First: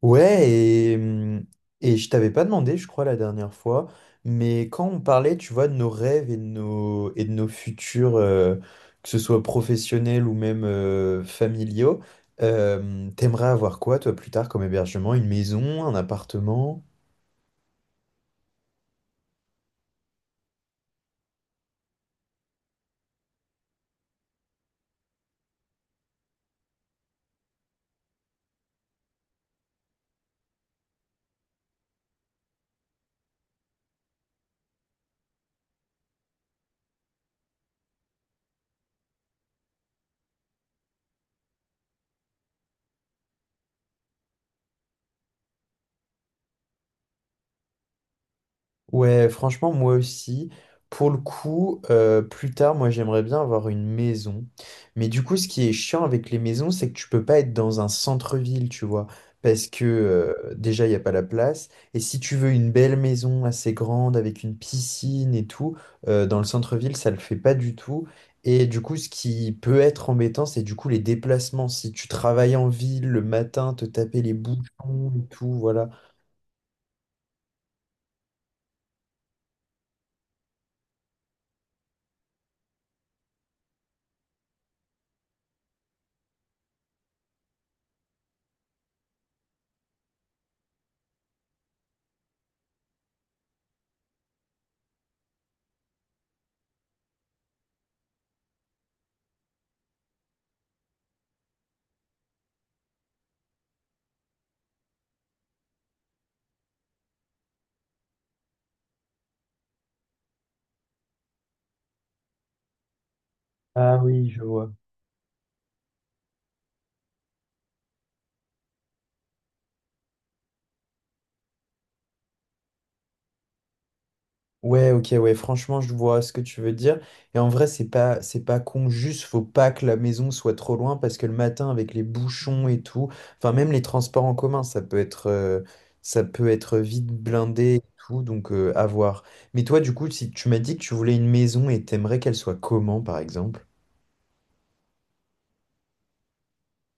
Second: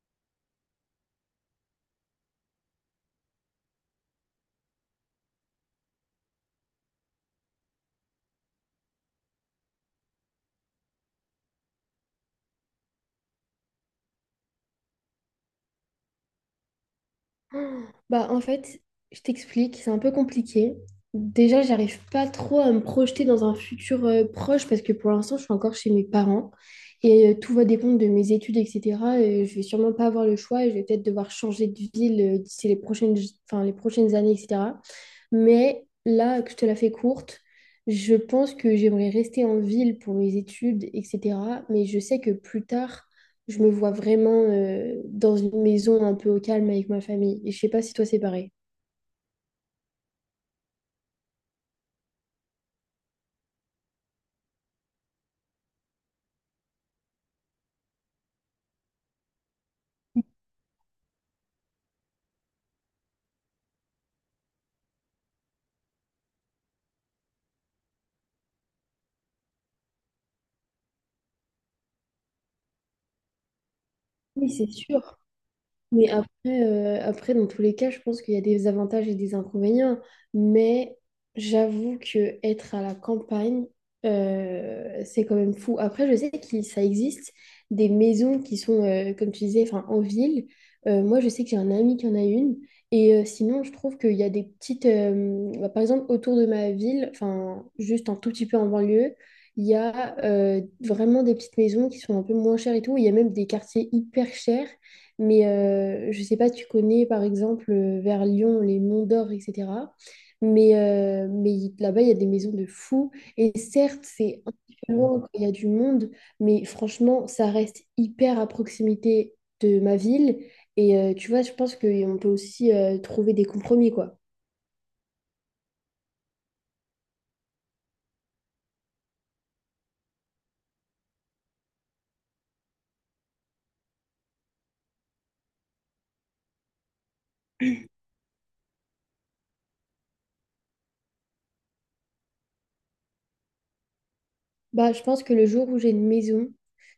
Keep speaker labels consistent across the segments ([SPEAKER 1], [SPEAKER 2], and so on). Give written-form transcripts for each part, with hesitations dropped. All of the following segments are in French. [SPEAKER 1] Ouais, et je t'avais pas demandé, je crois, la dernière fois, mais quand on parlait, tu vois, de nos rêves et et de nos futurs, que ce soit professionnels ou même familiaux, t'aimerais avoir quoi, toi, plus tard, comme hébergement? Une maison, un appartement?
[SPEAKER 2] Bah, en fait, je t'explique, c'est un peu compliqué. Déjà, j'arrive pas trop à me projeter dans un futur proche parce que pour l'instant, je suis encore chez mes parents et tout va dépendre de mes études, etc. Et je vais sûrement pas avoir le choix et je vais peut-être devoir changer de ville d'ici les prochaines, enfin, les prochaines années, etc. Mais là, que je te la fais courte, je pense que j'aimerais rester en ville pour mes études, etc. Mais je sais que plus tard, je me vois vraiment dans une maison un peu au calme avec ma famille. Et je sais pas si toi, c'est pareil.
[SPEAKER 1] Ouais, franchement, moi aussi. Pour le coup, plus tard, moi, j'aimerais bien avoir une maison. Mais du coup, ce qui est chiant avec les maisons, c'est que tu peux pas être dans un centre-ville, tu vois. Parce que déjà, il n'y a pas la place. Et si tu veux une belle maison assez grande, avec une piscine et tout, dans le centre-ville, ça le fait pas du tout. Et du coup, ce qui peut être embêtant, c'est du coup les déplacements. Si tu travailles en ville le matin, te taper les
[SPEAKER 2] Oui, c'est
[SPEAKER 1] bouchons
[SPEAKER 2] sûr.
[SPEAKER 1] et tout, voilà.
[SPEAKER 2] Mais après, après, dans tous les cas, je pense qu'il y a des avantages et des inconvénients. Mais j'avoue que être à la campagne, c'est quand même fou. Après, je sais que ça existe des maisons qui sont, comme tu disais, enfin, en ville. Moi, je sais que j'ai un ami qui en a une. Et sinon, je trouve qu'il y a des petites... bah, par exemple, autour de ma ville, enfin, juste un tout petit peu en banlieue, il y a vraiment des petites maisons qui sont un peu moins chères et tout. Il y a même des quartiers hyper chers mais je sais pas, tu connais par exemple vers Lyon les Monts d'Or, etc. Mais, là-bas, il y a des maisons de fous. Et
[SPEAKER 1] Ah
[SPEAKER 2] certes,
[SPEAKER 1] oui, je
[SPEAKER 2] c'est un
[SPEAKER 1] vois.
[SPEAKER 2] petit peu loin quand il y a du monde, mais franchement, ça reste hyper à proximité de ma ville. Et tu vois, je pense qu'on peut aussi trouver des compromis, quoi.
[SPEAKER 1] Ouais, ok, ouais, franchement, je vois ce que tu veux dire. Et en vrai, c'est pas con, juste faut pas que la maison soit trop loin parce que le matin, avec les bouchons et tout, enfin, même les transports en commun, ça peut être vite blindé et tout, donc à voir. Mais toi, du coup, si tu m'as dit que tu voulais une maison et t'aimerais qu'elle soit comment, par exemple?
[SPEAKER 2] Bah, je pense que le jour où j'ai une maison,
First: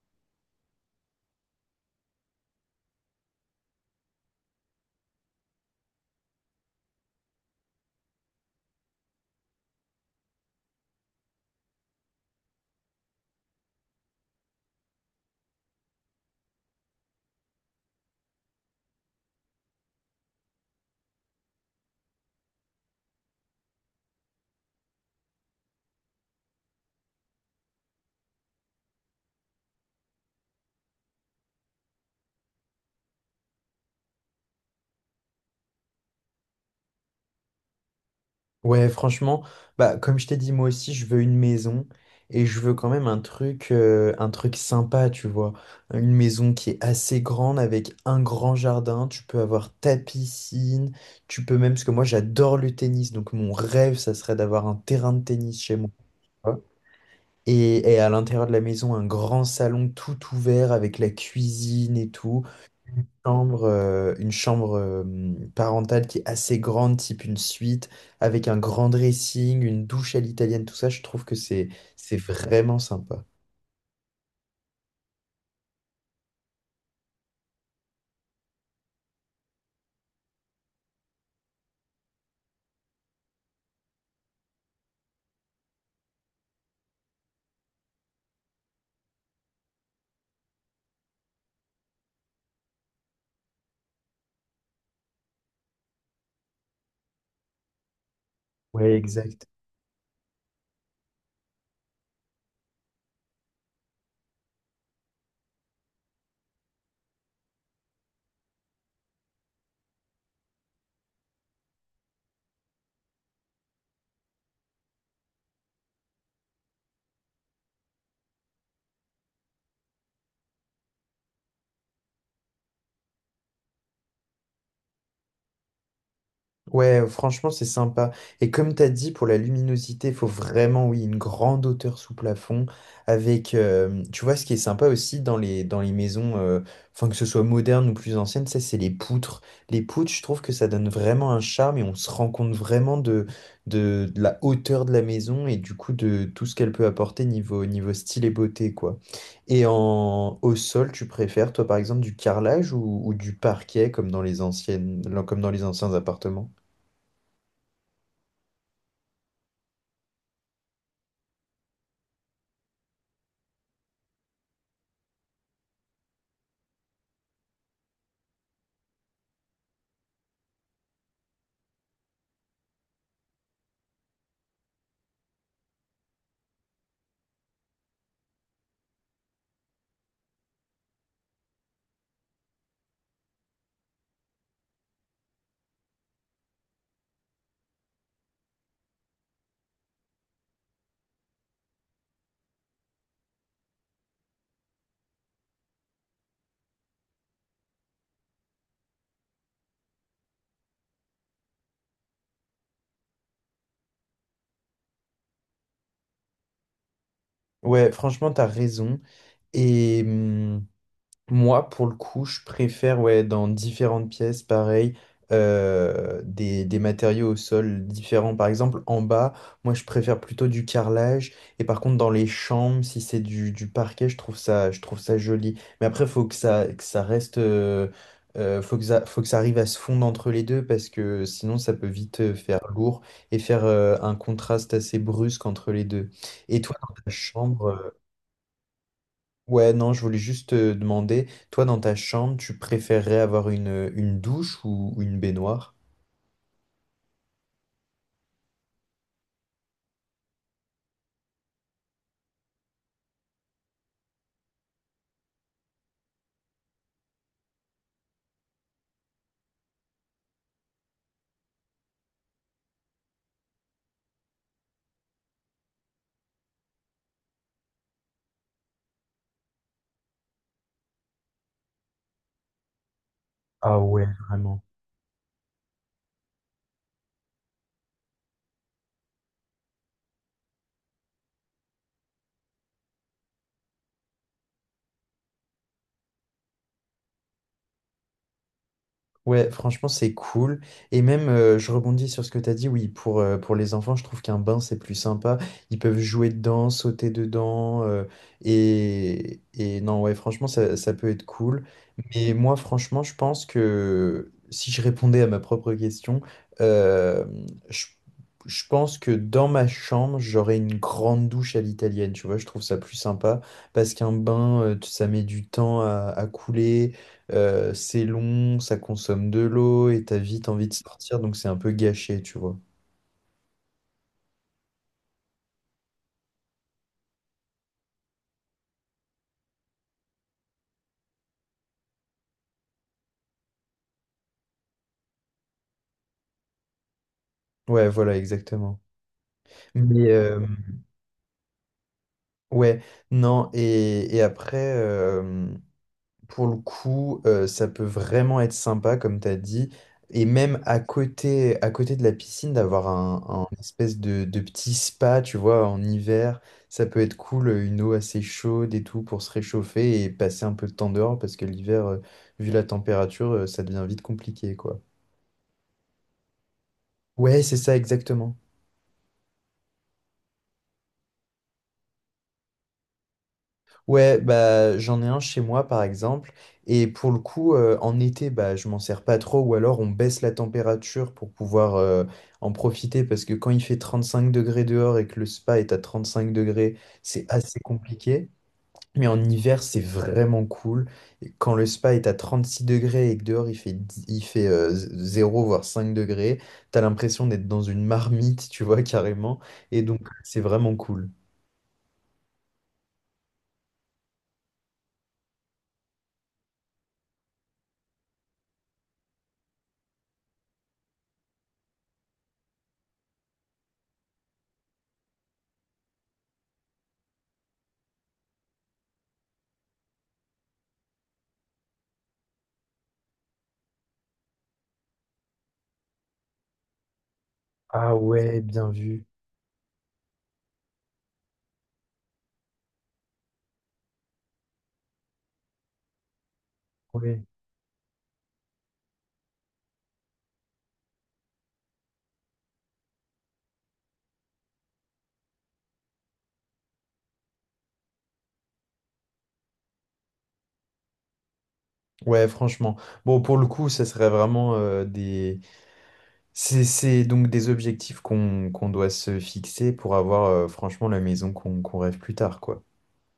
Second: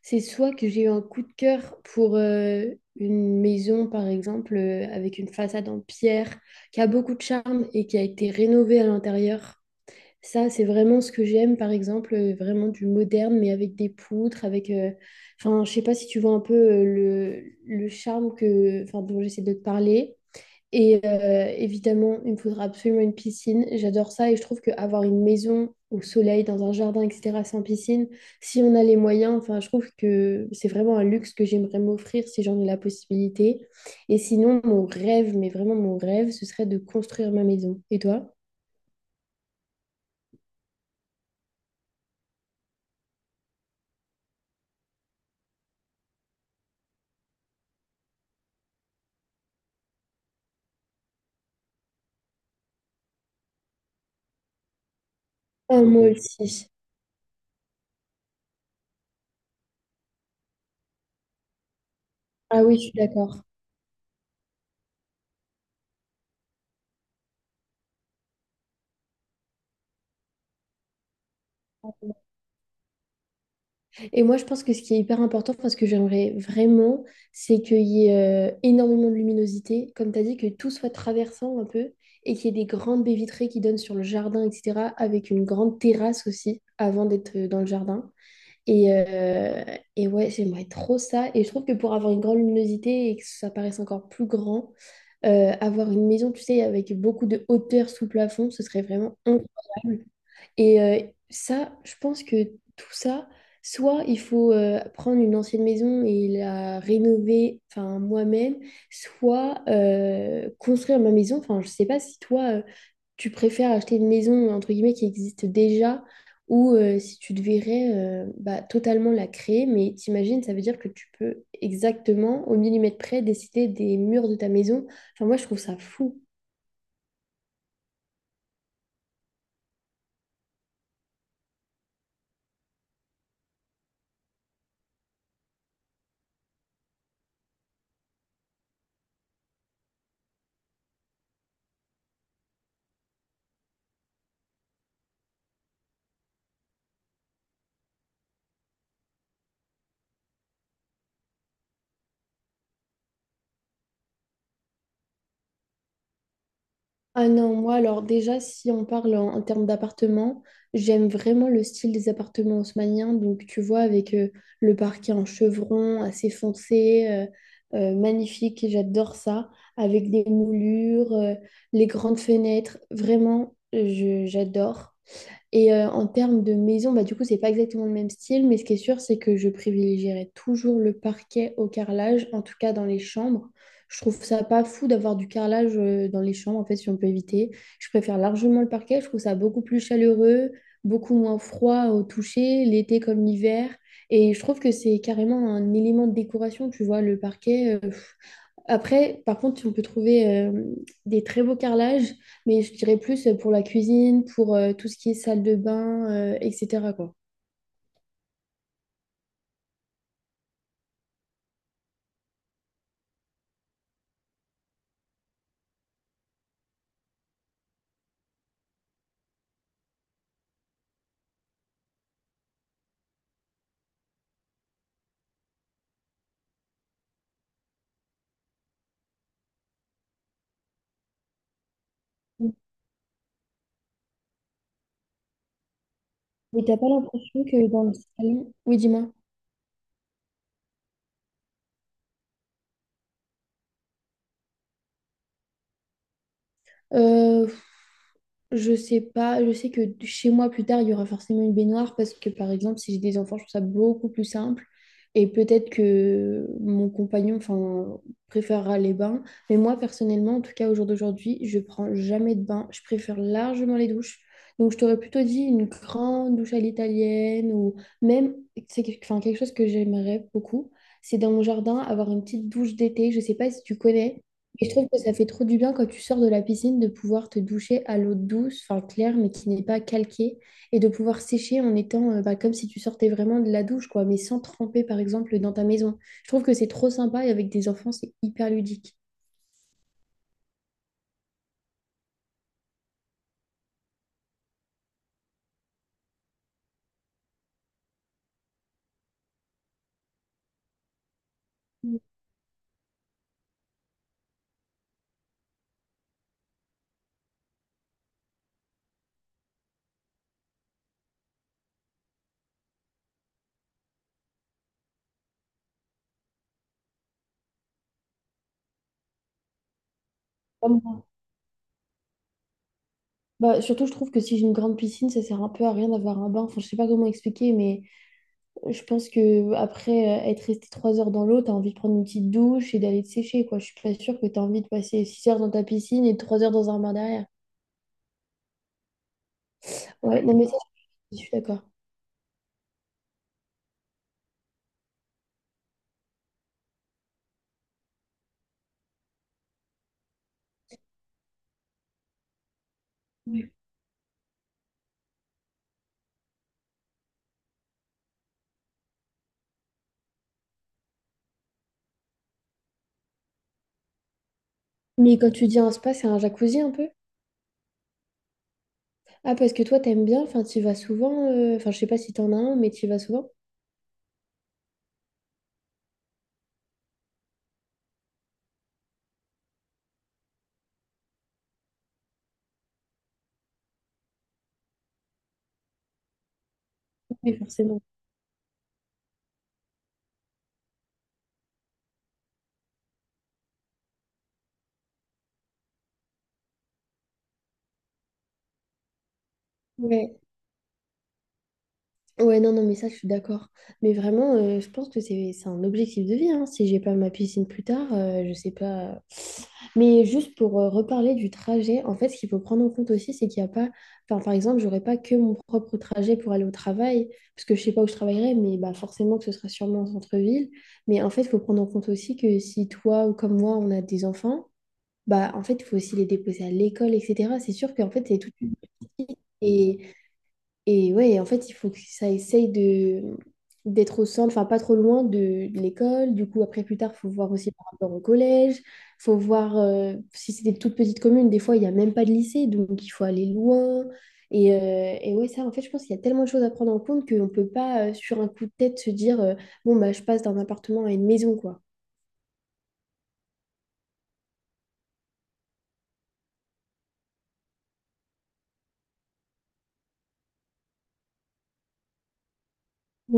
[SPEAKER 2] c'est soit que j'ai eu un coup de cœur pour une maison, par exemple, avec une façade en pierre, qui a beaucoup de charme et qui a été rénovée à l'intérieur. Ça, c'est vraiment ce que j'aime, par exemple, vraiment du moderne, mais avec des poutres, enfin, je sais pas si tu vois un peu le charme que, enfin, dont j'essaie de te parler. Et évidemment, il me faudra absolument une piscine. J'adore ça et je trouve qu'avoir une maison au soleil, dans un jardin, etc., sans piscine, si on a les moyens, enfin, je trouve que c'est vraiment un luxe que j'aimerais m'offrir si j'en ai la possibilité. Et sinon, mon rêve, mais vraiment mon rêve, ce serait de construire ma maison. Et toi?
[SPEAKER 1] Ouais, franchement, bah, comme je t'ai dit, moi aussi, je veux une maison et je veux quand même un truc sympa, tu vois. Une maison qui est assez grande avec un grand jardin. Tu peux avoir ta piscine. Tu peux même, parce que moi, j'adore le tennis. Donc, mon rêve, ça serait d'avoir un terrain de tennis chez
[SPEAKER 2] Ah,
[SPEAKER 1] moi.
[SPEAKER 2] moi aussi.
[SPEAKER 1] Et à l'intérieur de la maison, un grand salon tout ouvert avec la cuisine et tout
[SPEAKER 2] Ah oui, je suis d'accord.
[SPEAKER 1] chambre, une chambre parentale qui est assez grande, type une suite, avec un grand dressing, une douche à l'italienne, tout ça, je trouve que c'est vraiment sympa.
[SPEAKER 2] Et moi, je pense que ce qui est hyper important, enfin, ce que j'aimerais vraiment, c'est qu'il y ait énormément de luminosité, comme tu as dit, que tout soit traversant un peu, et qu'il y ait des grandes baies vitrées qui donnent sur le jardin, etc., avec une grande terrasse aussi, avant d'être dans le jardin. Et, euh, et ouais, j'aimerais trop ça. Et je trouve que pour avoir une grande luminosité et que ça paraisse encore plus grand, avoir une maison, tu sais, avec beaucoup de hauteur sous plafond, ce serait
[SPEAKER 1] Ouais,
[SPEAKER 2] vraiment
[SPEAKER 1] exact.
[SPEAKER 2] incroyable. Et ça, je pense que tout ça, soit il faut prendre une ancienne maison et la rénover, enfin moi-même, soit construire ma maison. Enfin, je sais pas si toi, tu préfères acheter une maison entre guillemets qui existe déjà ou si tu devrais bah, totalement la créer. Mais t'imagines, ça veut dire que tu peux exactement au millimètre près décider des murs de ta maison. Enfin, moi, je trouve ça fou.
[SPEAKER 1] Ouais, franchement, c'est sympa. Et comme tu as dit, pour la luminosité, il faut vraiment, oui, une grande hauteur sous plafond. Avec, tu vois, ce qui est sympa aussi dans les maisons, enfin, que ce soit moderne ou plus ancienne, ça, c'est les poutres. Les poutres, je trouve que ça donne vraiment un charme et on se rend compte vraiment de la hauteur de la maison et du coup de tout ce qu'elle peut apporter niveau style et beauté, quoi. Et au sol, tu préfères, toi, par exemple, du carrelage ou du parquet comme dans les anciennes, comme dans les anciens appartements?
[SPEAKER 2] Ah non, moi alors déjà si on parle en termes d'appartements, j'aime vraiment le style des appartements haussmanniens, donc tu vois avec le parquet en chevron assez foncé, magnifique, et j'adore ça, avec des moulures, les grandes fenêtres, vraiment j'adore. Et en termes de maison, bah, du coup, c'est pas exactement le même style, mais ce qui est sûr, c'est que je privilégierais toujours le parquet au carrelage, en tout cas dans les chambres. Je trouve ça pas fou d'avoir du carrelage dans les chambres, en fait, si on peut éviter. Je préfère largement le parquet, je trouve ça beaucoup plus chaleureux, beaucoup moins froid au toucher, l'été comme l'hiver. Et je trouve que c'est carrément un élément de décoration, tu vois, le parquet. Après, par contre, on peut trouver des très beaux carrelages, mais je dirais plus pour la cuisine, pour tout ce qui est salle de bain, etc., quoi.
[SPEAKER 1] Ouais, franchement, t'as raison. Et moi, pour le coup, je préfère, ouais, dans différentes pièces, pareil, des matériaux au sol différents. Par exemple, en bas, moi, je préfère plutôt du carrelage. Et par contre, dans les chambres, si c'est du parquet, je trouve ça joli. Mais après, faut que ça reste, faut que ça arrive à se fondre entre les deux parce que sinon, ça peut vite faire lourd et faire un contraste assez brusque entre les deux. Et
[SPEAKER 2] Mais
[SPEAKER 1] toi,
[SPEAKER 2] t'as pas
[SPEAKER 1] dans ta
[SPEAKER 2] l'impression que dans le
[SPEAKER 1] chambre.
[SPEAKER 2] salon, oui, dis-moi.
[SPEAKER 1] Ouais, non, je voulais juste te demander, toi dans ta chambre, tu préférerais avoir une douche ou une baignoire?
[SPEAKER 2] Euh, Je sais pas, je sais que chez moi plus tard, il y aura forcément une baignoire parce que par exemple, si j'ai des enfants, je trouve ça beaucoup plus simple. Et peut-être que mon compagnon, enfin, préférera les bains. Mais moi, personnellement, en tout cas au jour d'aujourd'hui, je prends jamais de bain. Je préfère largement les douches. Donc, je t'aurais plutôt dit une grande douche à l'italienne ou même, c'est quelque enfin, quelque chose que j'aimerais beaucoup. C'est dans mon jardin avoir une petite douche d'été. Je sais pas si tu
[SPEAKER 1] Ah ouais,
[SPEAKER 2] connais.
[SPEAKER 1] vraiment.
[SPEAKER 2] Et je trouve que ça fait trop du bien quand tu sors de la piscine de pouvoir te doucher à l'eau douce, enfin claire, mais qui n'est pas calquée, et de pouvoir sécher en étant bah, comme si tu sortais vraiment de la douche, quoi, mais sans tremper, par exemple, dans ta maison. Je trouve que c'est trop sympa et avec des enfants, c'est hyper ludique.
[SPEAKER 1] Ouais, franchement, c'est cool. Et même, je rebondis sur ce que tu as dit, oui, pour les enfants, je trouve qu'un bain, c'est plus sympa. Ils peuvent jouer dedans, sauter dedans. Et non, ouais, franchement, ça peut être cool. Mais moi, franchement, je pense que si je répondais à ma propre question, euh, je, je pense que dans ma chambre, j'aurais une grande douche à l'italienne. Tu vois, je trouve ça plus sympa parce qu'un bain, ça met du temps à couler. C'est long, ça consomme de l'eau et t'as vite envie de
[SPEAKER 2] Moi.
[SPEAKER 1] sortir, donc c'est un peu gâché, tu vois.
[SPEAKER 2] Bah, surtout, je trouve que si j'ai une grande piscine, ça sert un peu à rien d'avoir un bain. Enfin, je sais pas comment expliquer, mais je pense que après être resté 3 heures dans l'eau, t'as envie de prendre une petite douche et d'aller te sécher, quoi. Je suis pas sûre que t'as envie de passer 6 heures dans ta piscine et 3 heures dans un bain derrière.
[SPEAKER 1] Ouais, voilà, exactement. Mais
[SPEAKER 2] Ouais, non, mais ça, je suis d'accord.
[SPEAKER 1] ouais, non, et après, pour le coup, ça peut vraiment être sympa, comme t'as dit, et même à côté de la piscine, d'avoir
[SPEAKER 2] Ouais.
[SPEAKER 1] un espèce de petit spa, tu vois, en hiver, ça peut être cool, une eau assez chaude et tout pour se réchauffer et passer un peu de temps dehors, parce que l'hiver, vu la température, ça devient vite compliqué, quoi.
[SPEAKER 2] Mais quand tu dis un spa, c'est un jacuzzi un peu?
[SPEAKER 1] Ouais, c'est ça exactement.
[SPEAKER 2] Ah, parce que toi, t'aimes bien, enfin, t'y vas souvent. Enfin, je sais pas si t'en as un, mais t'y vas souvent.
[SPEAKER 1] Ouais, bah j'en ai un chez moi par exemple. Et pour le coup, en été, bah je m'en sers pas trop, ou alors on baisse la température pour pouvoir en profiter, parce que quand il fait 35 degrés dehors et que le spa est à 35 degrés, c'est
[SPEAKER 2] Oui,
[SPEAKER 1] assez
[SPEAKER 2] forcément.
[SPEAKER 1] compliqué. Mais en hiver, c'est vraiment cool. Et quand le spa est à 36 degrés et que dehors il fait, il fait 0 voire 5 degrés, t'as l'impression d'être dans une marmite, tu vois, carrément. Et donc,
[SPEAKER 2] Ouais.
[SPEAKER 1] c'est vraiment cool.
[SPEAKER 2] Ouais, non, non, mais ça, je suis d'accord. Mais vraiment, je pense que c'est un objectif de vie, hein. Si j'ai pas ma piscine plus tard, je sais pas. Mais juste pour reparler du trajet, en fait, ce qu'il faut prendre en compte aussi, c'est qu'il n'y a pas, enfin, par exemple, j'aurais pas que mon propre trajet pour aller au travail, parce que je sais pas où je travaillerai, mais bah, forcément que ce sera sûrement en centre-ville. Mais en fait, il faut prendre en compte aussi que si toi ou comme moi, on a des enfants, bah, en fait, il faut aussi les déposer à l'école, etc. C'est sûr qu'en
[SPEAKER 1] Ah
[SPEAKER 2] fait, c'est toute
[SPEAKER 1] ouais,
[SPEAKER 2] une...
[SPEAKER 1] bien vu.
[SPEAKER 2] Et ouais, en fait, il faut que ça essaye de d'être au centre, enfin pas trop loin de l'école. Du coup, après, plus tard, faut
[SPEAKER 1] Oui.
[SPEAKER 2] voir aussi par rapport au collège. Faut voir si c'est des toutes petites communes. Des fois, il n'y a même pas de lycée, donc il faut aller loin. Et ouais, ça, en fait, je pense qu'il y a tellement de choses à prendre en compte qu'on ne peut pas, sur un coup de tête, se dire, bon, bah, je passe d'un appartement à une maison, quoi.
[SPEAKER 1] Ouais, franchement. Bon, pour le coup, ça serait vraiment des. C'est donc des objectifs qu'on doit se fixer pour avoir franchement la maison qu'on rêve plus tard, quoi.